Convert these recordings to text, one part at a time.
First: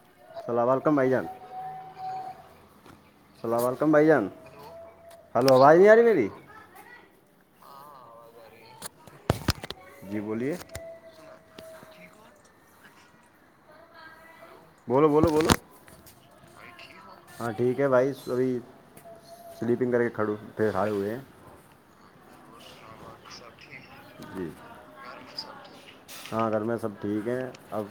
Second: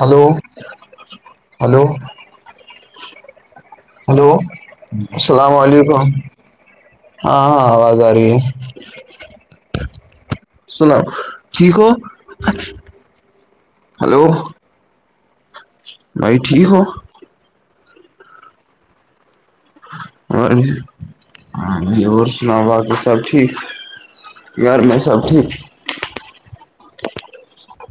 hello السلام علیکم بھائی جان ہلو السلام علیکم بھائی جان ہلو السلام ہلو آواز نہیں آ رہی علیکم میری ہاں ہاں آواز آ رہی جی بولیے سناؤ ٹھیک ہو ہلو بولو بولو بولو بھائی ٹھیک ہو ہاں ٹھیک ہے بھائی ابھی سلیپنگ کر کے کھڑے پھر آئے ہوئے ہیں ہاں ور سنا باقی سب ٹھیک جی گھر میں سب ٹھیک ہاں گگر میں سب ٹھیک ہیں اب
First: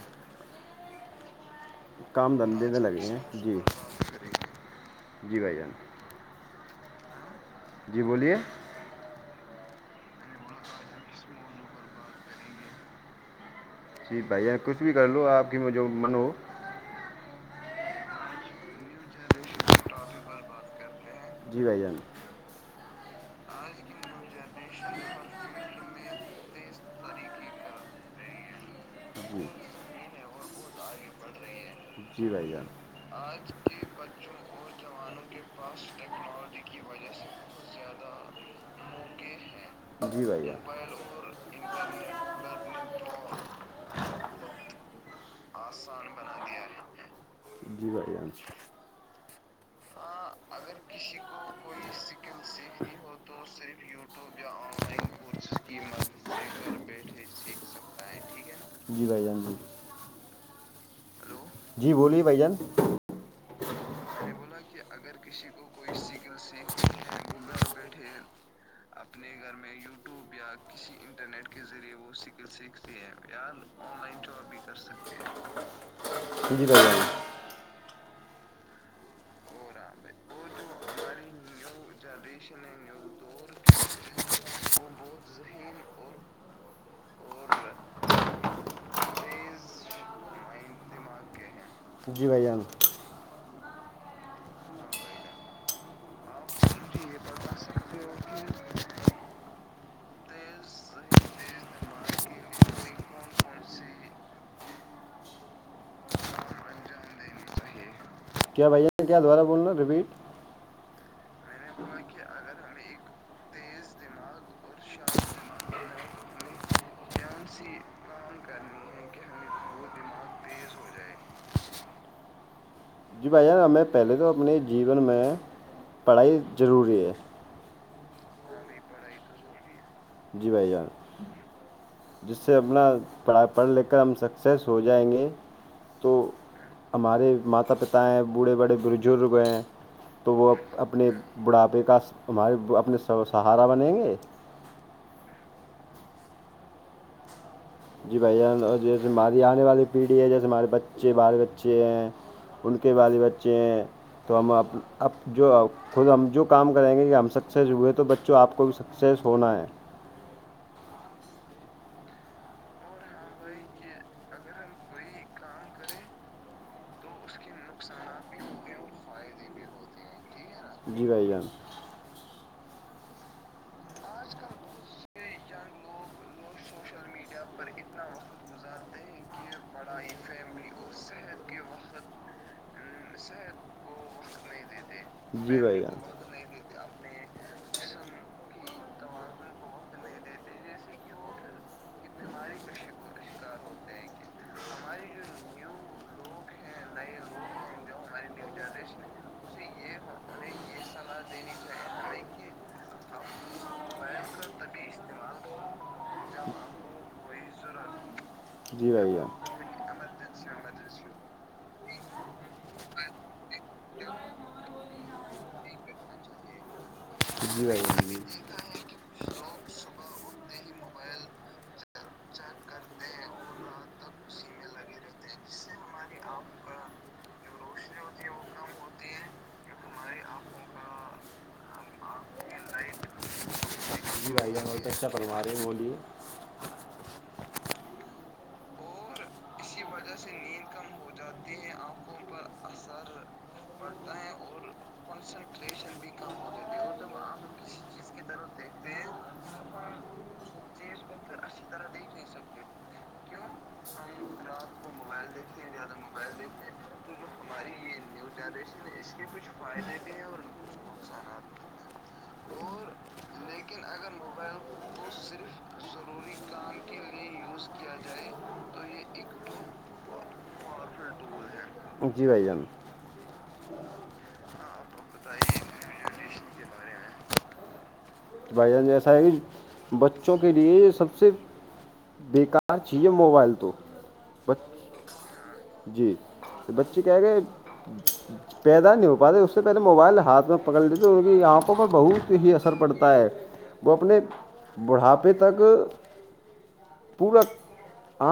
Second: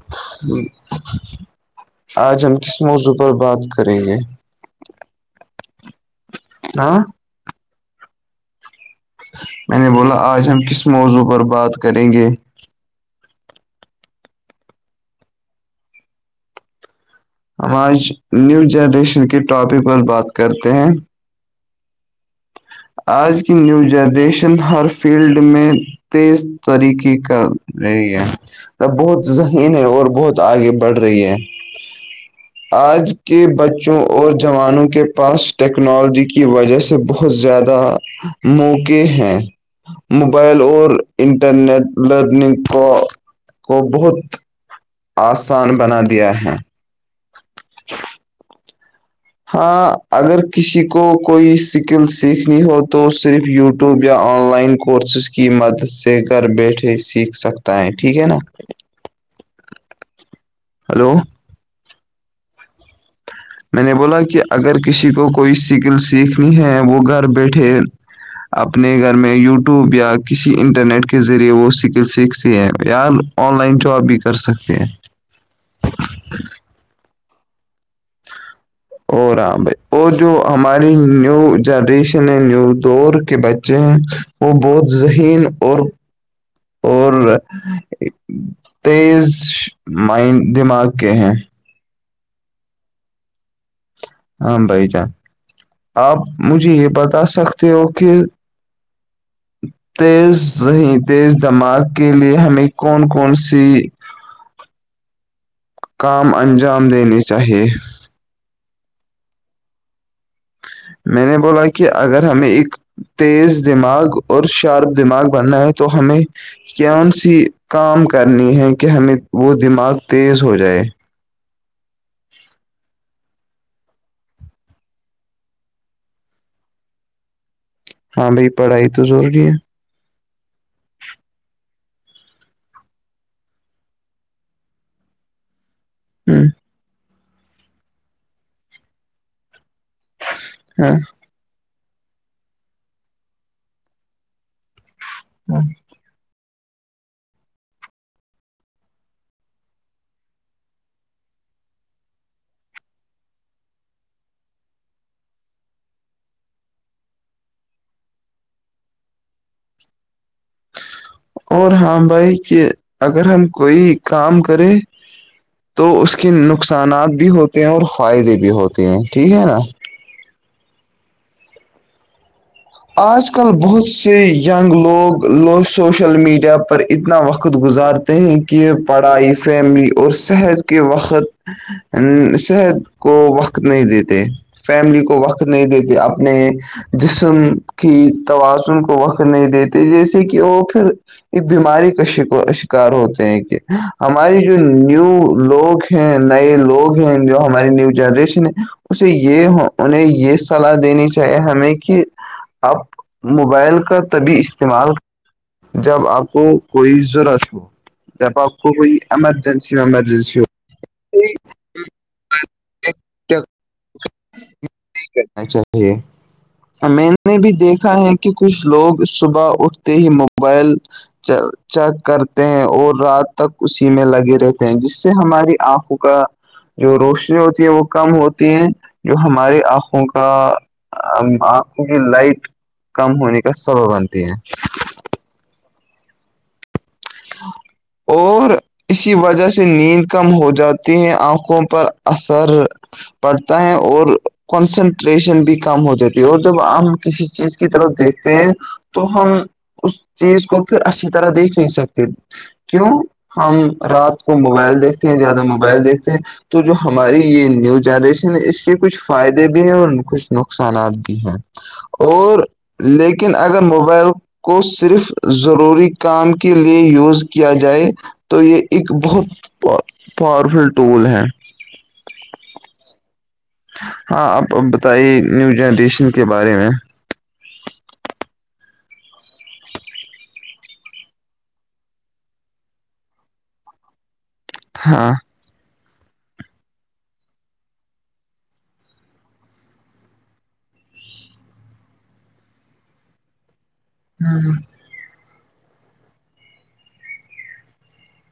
کام آج ہم دھندے کس میں لگے موضوع ہیں پر جی بات کریں گے جی بھائی جان ہاں جی بولیے میں نے بولا آج ہم کس موضوع پر بات کریں گے جی بھائییا کچھ بھی کر لو آپ کی م جو من ہو ہم آج نیو جنریشن کے ٹاپک پر بات کرتے ہیں جی بھ جان آج کی نیو جنریشن ہر فیلڈ میں تیز طریقے کر رہی ہے تب بہت جی زذہین ہے اور بہت آگے بڑھ رہی ہے جی بھائی جان آج کے بچوں اور جوانوں کے پاس ٹیکنالوجی کی وجہ سے بہت زیادہ موقع ہیں جی بھائی جان موبائل اور انٹرنیٹ لرننگ کو کو بہت آسان بنا دیا ہے جی بائی جان سے ہاں اگر کسی کو کوئی سکل سیکھنی ہو تو صرف یوٹیوب یا آن لائن کو کورسز کی مدد سے گھر بیٹھے سیکھ سکتا ہے ٹھیک ہے نا جی بھائی جان جی ہلو جی بولیے بھ جان میں نے بولا کہ اگر کسی کو کوئی سکل سیکھنی ہے وہ گھر بیٹھے اپنے گھر میں یوٹیوب یا کسی انٹرنیٹ کے ذریعے وہ س سیکھتے ہیں یار آن لائن جواب بھی کر سکتے ہیں ج جی بائےا اور ہاں بھائی اور جو ہماری نیو جنریشن ہے نیو دور کے بچے ہیں وہ بہت ذہین اور اور تیز مائنڈ دماغ کے ہیں جی بیاان ہاں بھائی جان آپ مجھے یہ بتا سکتے ہو کہ ہ تیز تیز دماغ کے لیے ہمیں کون کون سی کام انجام دنےی چاہیے کیا بھیا کیا دوبارہ بول رہ ہیں رپیٹ میں نے بولا کہ اگر ہمیں ایک تیز دماغ اور شارپ دماغ بننا ہے تو ہمیں کون سی کام کرنی ہے کہ ہمیں وہ دماغ تیز ہو جائے جی بھائی جان ہمیں پہلے تو اپنے جیون میں پڑھائی ضروری ہے ہاں بھائی پڑھائی تو ضروری ہے جی ب زار جس سے اپنا پڑھا پڑھ لکھ کر ہم سکسیس ہو جائیں گے تو ہوں ہمارے ماتا پتا ہیں بوڑھے بڑے بزرگ ہیں تو وہ ہاں اپنے بڑھاپے کا ہمارے اپنے سہارا بنیں گے ہاں جی بھیاان اور جیسے ہماری آنے والی پیڑھی ہے جیسے ہمارے بچے بال بچے ہیں ان کے والے بچے ہیں تو ہم اپ اب جو خود ہم جو کام کریں گے کہ ہم سکسیز ہوئے تو بچوں آپ کو بھی سکسیز ہونا ہے اور ہاں بھائی کہ اگر ہم کوئی کام کرے تو اس کے نقصانات بھی ہوتے ہیں اور فائدے بھی ہوتے ہیں ٹھیک ہے نا جییرائی گان آج کل بہت سے ینگ لوگ لو سوشل میڈیا پر اتنا وقت گزارتے ہیں کہ یہ پڑھائی فیملی اور صحت کے وقت صحت کو وقت نہیں دیتے فیملی کو کو وقت نہیں دیتے اپنے جسم کی توازن کو وقت نہیں دیتے جیسے کہ وہ پھر اس بیماری کا ش شکار ہوتے ہیں کہ ہماری جو نیو لوگ ہیں نئے لوگ ہیں جو ہماری نیو جنریشن ہے اسے یہ انہیں یہ سلاح دینی چاہیے ہمیں کہ آپ موبائل کا تبھی استعمال جب آپ کو کوئیز رش ہو جپ آ جی کوئی بھائی جان ایمارجینسی میں ایمرجنسی ہو [unintelligible] کرنا چاہیے مین نے بھی جی بھائی دیکھا جان ہے جی کہ کچھ لوگ صبح اٹھتے ہی موبائل چیک کرتے ہیں اور رات تک اسی میں لگے رہتے ہیں جس سے ہماری آنکھوں کا جو روشنی ہوتی ہے وہ کم ہوتی ہے جو ہماری آنکھوں کا آنکھوں کی لائٹ کم ہونے کا سبب بنتی ہے بہت اچھا بنوا رہے ہیں وہولیے [inaudible] اور اسی وجہ سے نیند کم ہو جاتی ہے آنکھوں پر اثر پڑھتا ہے اور کنسنٹریشن بھی کم ہو جاتی ہے اور جب ہم کسی چیز کی طرف دیکھتے ہیں تو ہم اس چیز کو پھر اچھی طرح دیکھ نہیں سکتے کیوں ہم رات کو موبائل دیکھتے ہیں زیادہ موبائل دیکھتے ہیں تو جو ہماری یہ نیو جنریشن ہے اس کے کچھ فائدے بھی ہیں اور کچھ نقصانات بھی ہیں اور لیکن اگر موبائل کو صرف ضروری کام کی لیے یوز کیا جائے تو یہ ایک بہت پاورفل ٹول ہے جی بھائی جان ہاں آپ اب بتائیے نیو جنریشن کے بارے میں بھائی جان جیسا ہے کہ بچوں کے لیے سب سے بیکار چاہیے موبائل تو بس ہاں جی تو بچے کہ گئے پیدا نہیں ہو پاتے اس سے پہلے موبائل ہاتھ میں پکڑ لیتے ان کی آنکھوں پر بہت ہی اثر پڑتا ہے وہ اپنے بوڑھاپے تک پورا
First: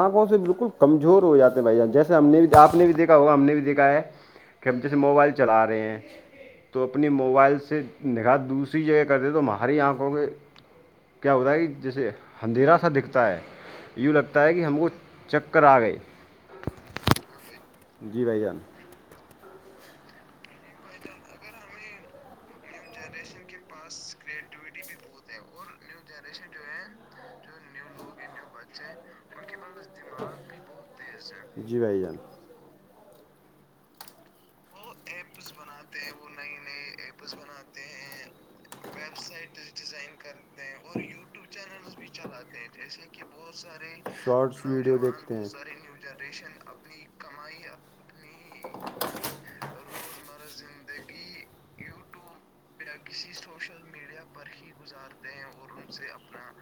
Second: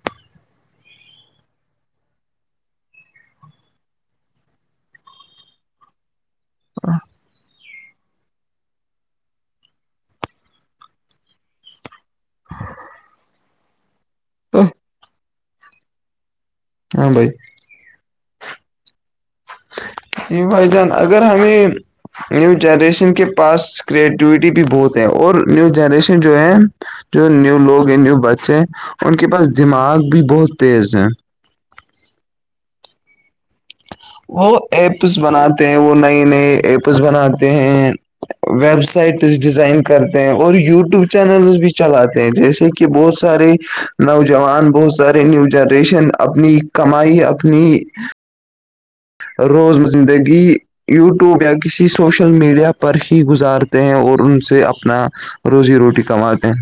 آنکھوں سے بالکل کمزور ہو جاتے بھ جیسے ہم نے بھی آپ نے بھی دیکھا ہوگا ہم نے بھی دیکھا ہے کہب جیسے موبائل چلا رہے ہیں تو اپنی موبائل سے نگاح دوسری جگہ کرتے تو ماں ہری آنکھو گے کیا ہوتا ہے کہ جیسے اندھیرا سا دکھتا ہے یوں لگتا ہے کہ ہم کو چکر آ گئے ہری آنکھو گے کیا ہوتا ہے کہ جیسے اندھیرا سا دکھتا ہے جی بھائی جان یہ بھائی جان اگر ہمیں نیو جنریشن کے پاس کریٹیوٹی بھی بہت ہے اور نیو جنریشن جو ہے جو نیو لوگ ہیں نیو بچے ان کے پاس دماغ بھی بہت تیز ہے جی بھائی جان وہ ایپس بناتے ہیں وہ نئی نئے ایپس بناتے ہیں ویب سائٹ ڈیزائن کرتے ہیں اور یوٹیوب چینلس بھی چلاتے ہیں جیسے کہ کہ بہت سارے شارٹس نوجوان بہت ویڈیو سارے دیکھتے ہیں نیو جنریشن اپنی کمائی اپنی اپنی روز زندگی یوٹیوب یا کسی سوشل میڈیا پر ہی گزارتے ہیں اور ان سے اپنا روزی روٹی کماتے ہیں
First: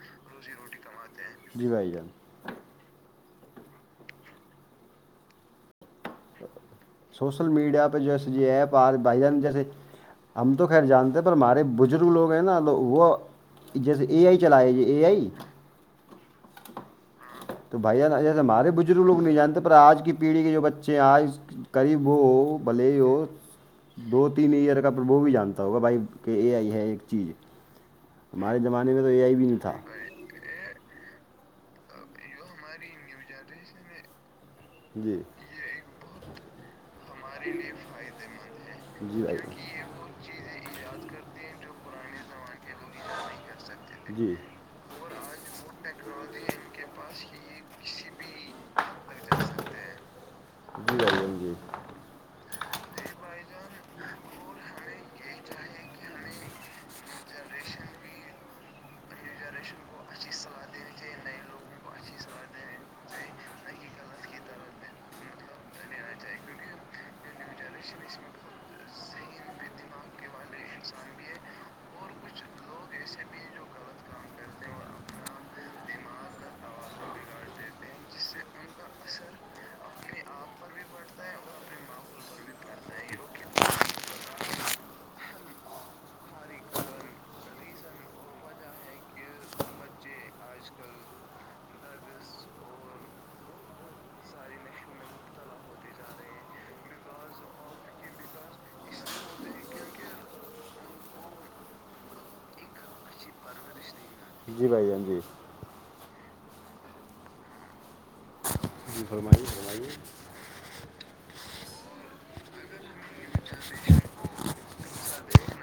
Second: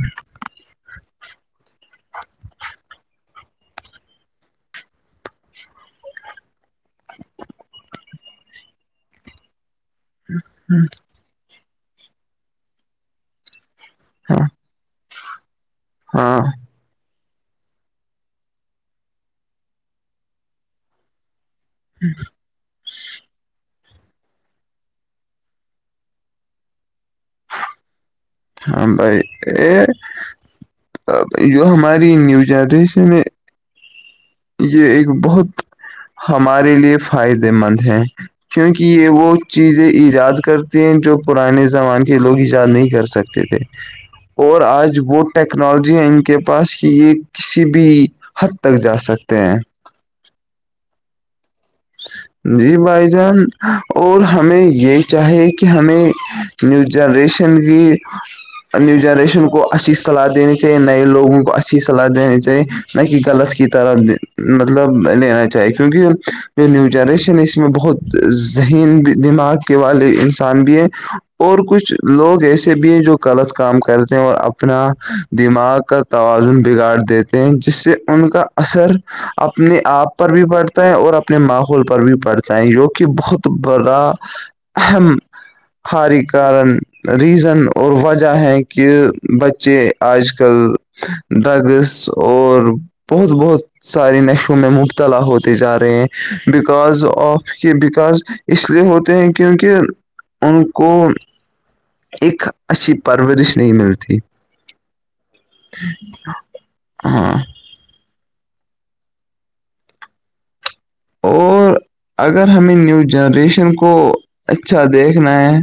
جی بھائی جان سوسل میڈیا پہ جویسے ایپ آ بائی جان جیسے ہم تو خیر جانتے ہمارے بزرگ لوگ ہیں نا تو وہ جیسے اے آئی ہاں چلائے ج اے آئی ہاں تو بھائی ایسے ہمارے بزرگ لوگ نہیں جانتے پر آج کی پیڑھی کے جو بچے ہیں آج قریب وہ بھلے ہو دو تین ایئر کا وہ بھی جانتا ہوگا بھائی کہ یہ آئی ہے ایک چیز ہمارے ہاں زمانے میں تو اے آئی بھی نہیں تھا ا جو ہماری نیو جنریشن ہے یہ ایک جی بہت ہمارے لیے فائدے مند ہیں کیونکہ یہ جی وہ بھائی جان چیزیں ایجاد کر جو پرانے زمان کے لوگ ایجاد نہیں کر سکتے تھے جی اور آج وہ ٹیکنالوجی ان کے پاس کی یہ کسی بھی حد تک جا سکتے ہیں جی گ جی جی بھائی جان اور ہمیں یہ چاہیے کہ ہمیں نیو جنریشن کی نیو جنریشن کو اچھی سلاح دینی چاہیے نئے لوگوں کو اچھی صلاح دینی چاہیے نہ کہ غلط کی طرح مطلب لینا چاہیے کیونکہ یہ نیو جنریشن ہے اس میں بہت ذہین بھی دماغ کے والے انسان بھی ہے اور کچھ لوگ ایسے بھی ہیں جو غلط کام کرتے ہیں اور اپنا دماغ کا توازن بگاڑ دیتے ہیں جس سے ان کا اثر اپنے آپ پر بھی پڑتا ہے اور اپنے ماحول پر بھی پڑھتا ہے ی کہ بہت بڑا اہم ہاری کارن ریزن اور وجہ ہے کہ بچے آج کل ڈرگس اور بہت بہت ساریے نشوں میں مبتلا ہوتے جا رہے ہیں بکاز آف کی بکاس اس لیے ہوتے ہیں کیونکہ ان کو ایک اچھی پرورش نہیں ملتی جی بھائی جان جی ہاں ج فمائی فمائی اور اگر ہمیں نیو جنریشن کو اچھا دیکھنا ہے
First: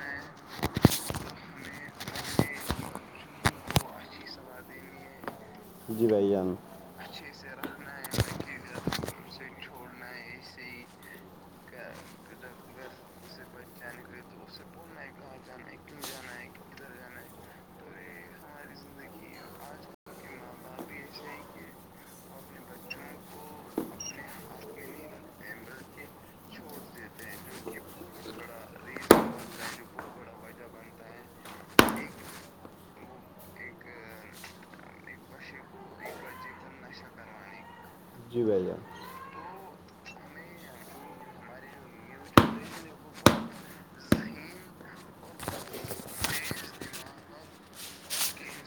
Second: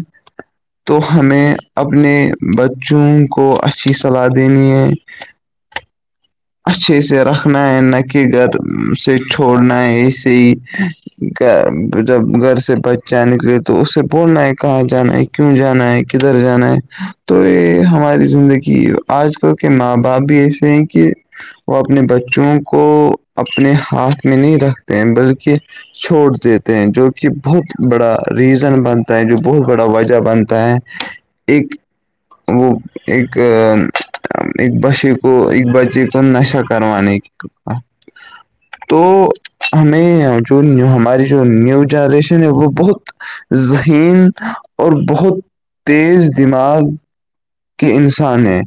تو ہمیں اپنے بچوں کو اچھی صلاح دینی ہے پیائیانیں اچھے سے رکھنا ہے نہ کہ گھر سے چھوڑنا ہے ایسے ہی جب گھر سے بچہ نکلے تو اسے بولنا ہے کہاں جانا ہے کیوں جانا ہے کدھر جانا ہے تو یہ ہماری زندگی آج تو کے ماں باپ بھی ایسے ہیں کہ وہ اپنے بچوں کو اپنے ہاتھ میں نہیں رکھتے ہیں بلکہ چھوڑ دیتے ہیں جو کہ بہت بڑا ریزن بنتا ہے جو بہت بڑا وجہ بنتا ہے ایک وہ ایک ایک بچے کو ایک بچے کو تو نشا کر نہیں جیو تو ہمیں جو ہماری جو نیو جنریشن ہے وہ بہت ذہین اور بہت تیز دماغ کے انسان ہیں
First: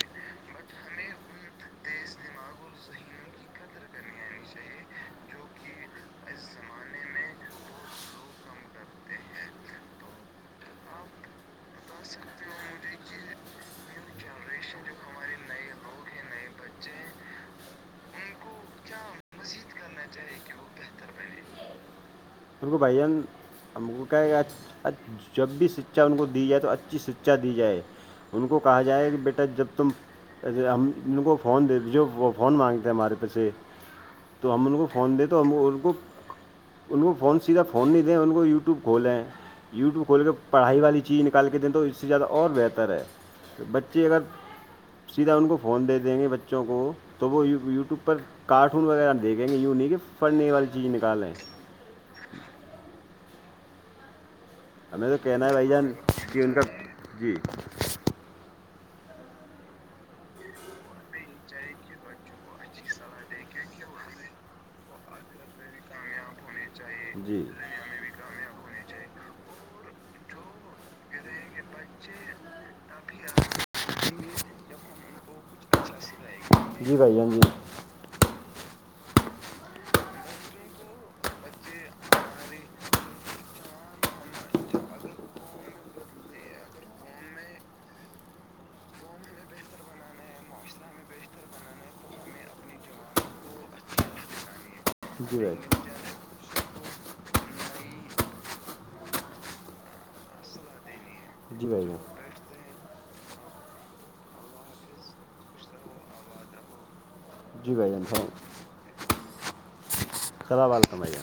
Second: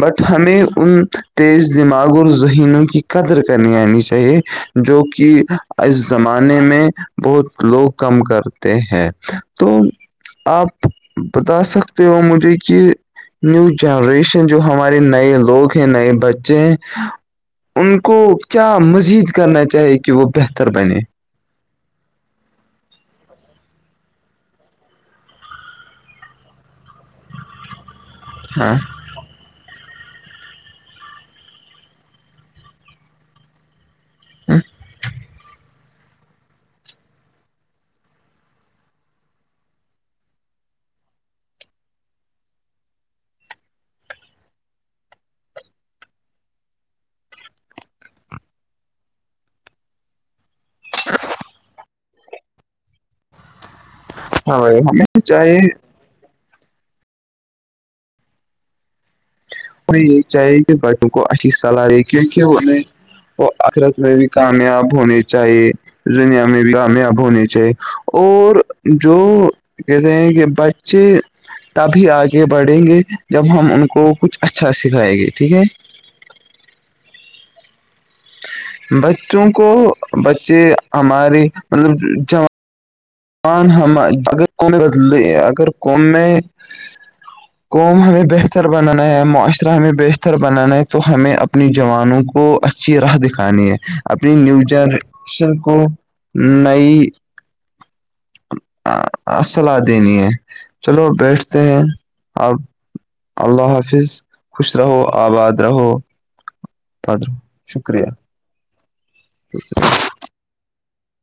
بٹ ہمیں ان تیز دماغ اور ذہینوں کی قدر کرنی آنی چاہیے جو کہ اس زمانے میں بہت لوگ کم کرتے ہیں تو آپ بتا سکتے ہو مجھے کہ نیو جنریشن جو ہمارے نئے لوگ ہیں نئے بچے ہیں ان کو کیا مزید کرنا چاہیے کہ وہ بہتر بنے س کو بھائیان ہم کو کہے گ کہ جب بھی شکچا ان کو دی جائے تو اچھی شکچا دی جائے ان کو ہاں کہا جائے کہ بیٹا جب تم اھے ہم ان کو فون دے دیج جو وہ فون مانگتے ہیں ہمارے پیسے تو ہم ان کو فون دیں تو ہم ان کو ان کو فون سیدھا فون نہیں دیں ان کو یوٹیوب کھولیں یوٹیوب کھول کے پڑھائی والی چیز نکال کے دیں تو اس سے زیادہ اور بہتر ہے تو بچے اگر سیدھا ان کو فون دے دیں گے بچوں کو تو وہ یوٹیوب پر کارٹون وغیرہ دیکھیں گے یوں نہیں کہ پھڑنے والی چیز نکالیں ہاں بھائی ہمیں تو کہنا ہے چاہیے بھائی ہمیں جان کہ ان کا جی ہمیں یہی چاہیے کہ بچوں کو اچھی صلاح دے کیونکہ انہیں وہ اخرت میں بھی کامیاب ہونے چاہیے دنیا میں بھی کامیاب جی ہونے چاہیے اور جو کہتے ہیں کہ بچے تبھی آگے بڑھیں گے جب ہم ان کو کچھ اچھا سکھائےیں گے ٹھیک ہے جی بائی ان جی بچوں کو بچے ہمارے مطلب ان اگر بدلے اگر قوم میں قوم ہمیں بہتر بنانا ہے معاشرہ ہمیں بہتر بنانا ہے تو ہمیں اپنی جوانوں کو اھی راہ دکھانی ہے اپنی نیو جی بھائی جنریشن کو نئی صلاح دینی ہے چلو بیٹھتے جی ہیں بھائی جان آپ اللہ حافظ خوش رہو آباد رہو ر جی بھائی جان شکریہ [unintelligible] ٹھیک خراب آال تھامھیا